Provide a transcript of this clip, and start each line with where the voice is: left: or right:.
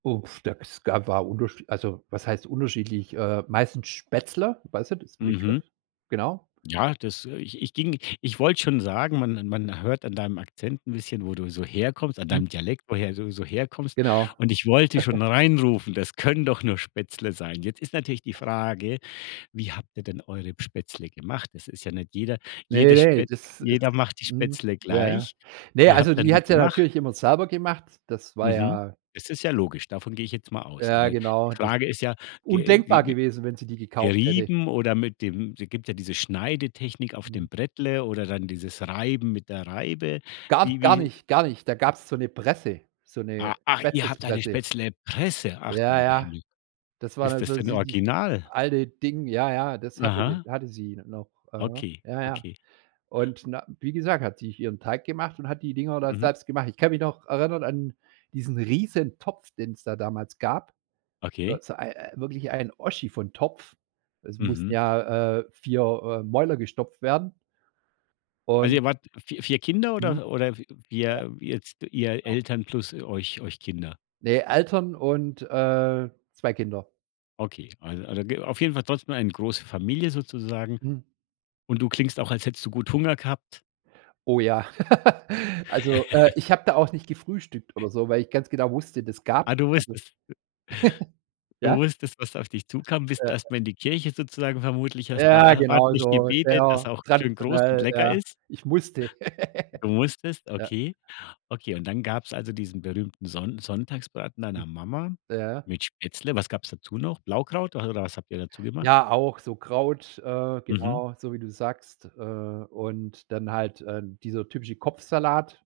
right: Uff, da es gab war unterschie also, was heißt unterschiedlich, äh, meistens Spätzle. Weißt nicht, ist 'n
left: Mhm.
right: Begriff? Genau.
left: Ja, das, äh ich ich ging ich wollte schon sagen, man man hört an deinem Akzent 'n bisschen, wo du so herkommst an
right: Mhm.
left: deinem Dialekt, woher du so herkommst
right: Genau.
left: und ich wollte schon reinrufen: „Das können doch nur Spätzle sein.“ Jetzt ist natürlich die Frage, wie habt ihr denn eure Spätzle gemacht? Es ist ja nicht jeder
right: Ne,
left: jede
right: ne,
left: Spätz
right: das ist
left: jeder macht die
right: mhm,
left: Spätzle
right: ja, ja,
left: gleich.
right: ne,
left: Wie habt
right: also
left: ihr 'n
right: die
left: die
right: hat sie ja
left: gemacht?
right: natürlich immer selber gemacht. Das war
left: Mhm.
right: ja
left: Das ist ja logisch, davon gehe ich jetzt mal aus.
right: Ja
left: Aber die
right: genau, das
left: Frage ist ja ge
right: undenkbar
left: wie wie
right: gewesen, wenn sie die gekauft hätte.
left: gerieben oder mit dem es gibt ja diese Schneidetechnik auf
right: Mhm.
left: dem Brettle oder dann dieses Reiben mit der Reibe.
right: Gab's
left: Wie
right: gar
left: wie
right: nicht gar nicht. Da gab's so 'ne Presse, so 'ne
left: A ach, ihr habt eine
right: Spätzlepresse.
left: Spätzlepresse. Ach, du
right: Ja,
left: lieber
right: ja.
left: Himmel.
right: Das war
left: Ist
right: dann
left: das
right: so so
left: denn
right: dies
left: original?
right: alte Ding. Ja, ja, das hatte sie
left: Aha.
right: hatte sie n noch. Mhm.
left: Okay,
right: Ja, ja,
left: okay.
right: und na wie gesagt, hat sie sich ihren Teig gemacht und hat die Dinger da
left: Mhm.
right: selbst gemacht. Ich kann mich noch erinnern an diesen Riesentopf, den's da damals gab so
left: Okay.
right: so ei wirklich ein Oschi von Topf. Es mussten
left: Mhm.
right: ja, äh, 4, äh, Mäuler gestopft werden.
left: Also,
right: Und
left: ihr wart vi 4 Kinder
right: Mhm. Ja.
left: oder oder w wir jetzt ihr
right: Genau.
left: Eltern plus euch euch euch Kinder?
right: Ne, Eltern und, äh, 2 Kinder.
left: Okay, [unintelligible] ge auf jeden Fall trotzdem eine große Familie sozusagen
right: Mhm.
left: und du klingst auch, als hättest du gut Hunger gehabt.
right: Oh, ja. Also, äh, ich habe da auch nicht gefrühstückt oder so, weil ich ganz genau wusste, das gab's
left: Ah, du
right: also
left: wusstest, w Du
right: ja?
left: wusstest, was auf dich zukommt, bist
right: Äh.
left: erst mal in die Kirche sozusagen vermutlich, hast da
right: Ja,
left: er
right: genau
left: ordentlich
right: so,
left: gebetet, dass
right: sehr
left: auch schön groß und
right: traditionell,
left: lecker
right: ja.
left: ist.
right: Ich musste.
left: Du musstest,
right: Ja.
left: okay. Okay, und dann gab's also diesen berühmten Sonn Sonntagsbraten deiner Mama
right: Ja.
left: mit Spätzle. Was gab's dazu noch? Blaukraut [unintelligible] oder was habt ihr dazu gemacht?
right: Ja, auch so Kraut, äh,
left: Mhm.
right: genau so, wie du sagst, äh, und dann halt, äh, dieser typische Kopfsalat,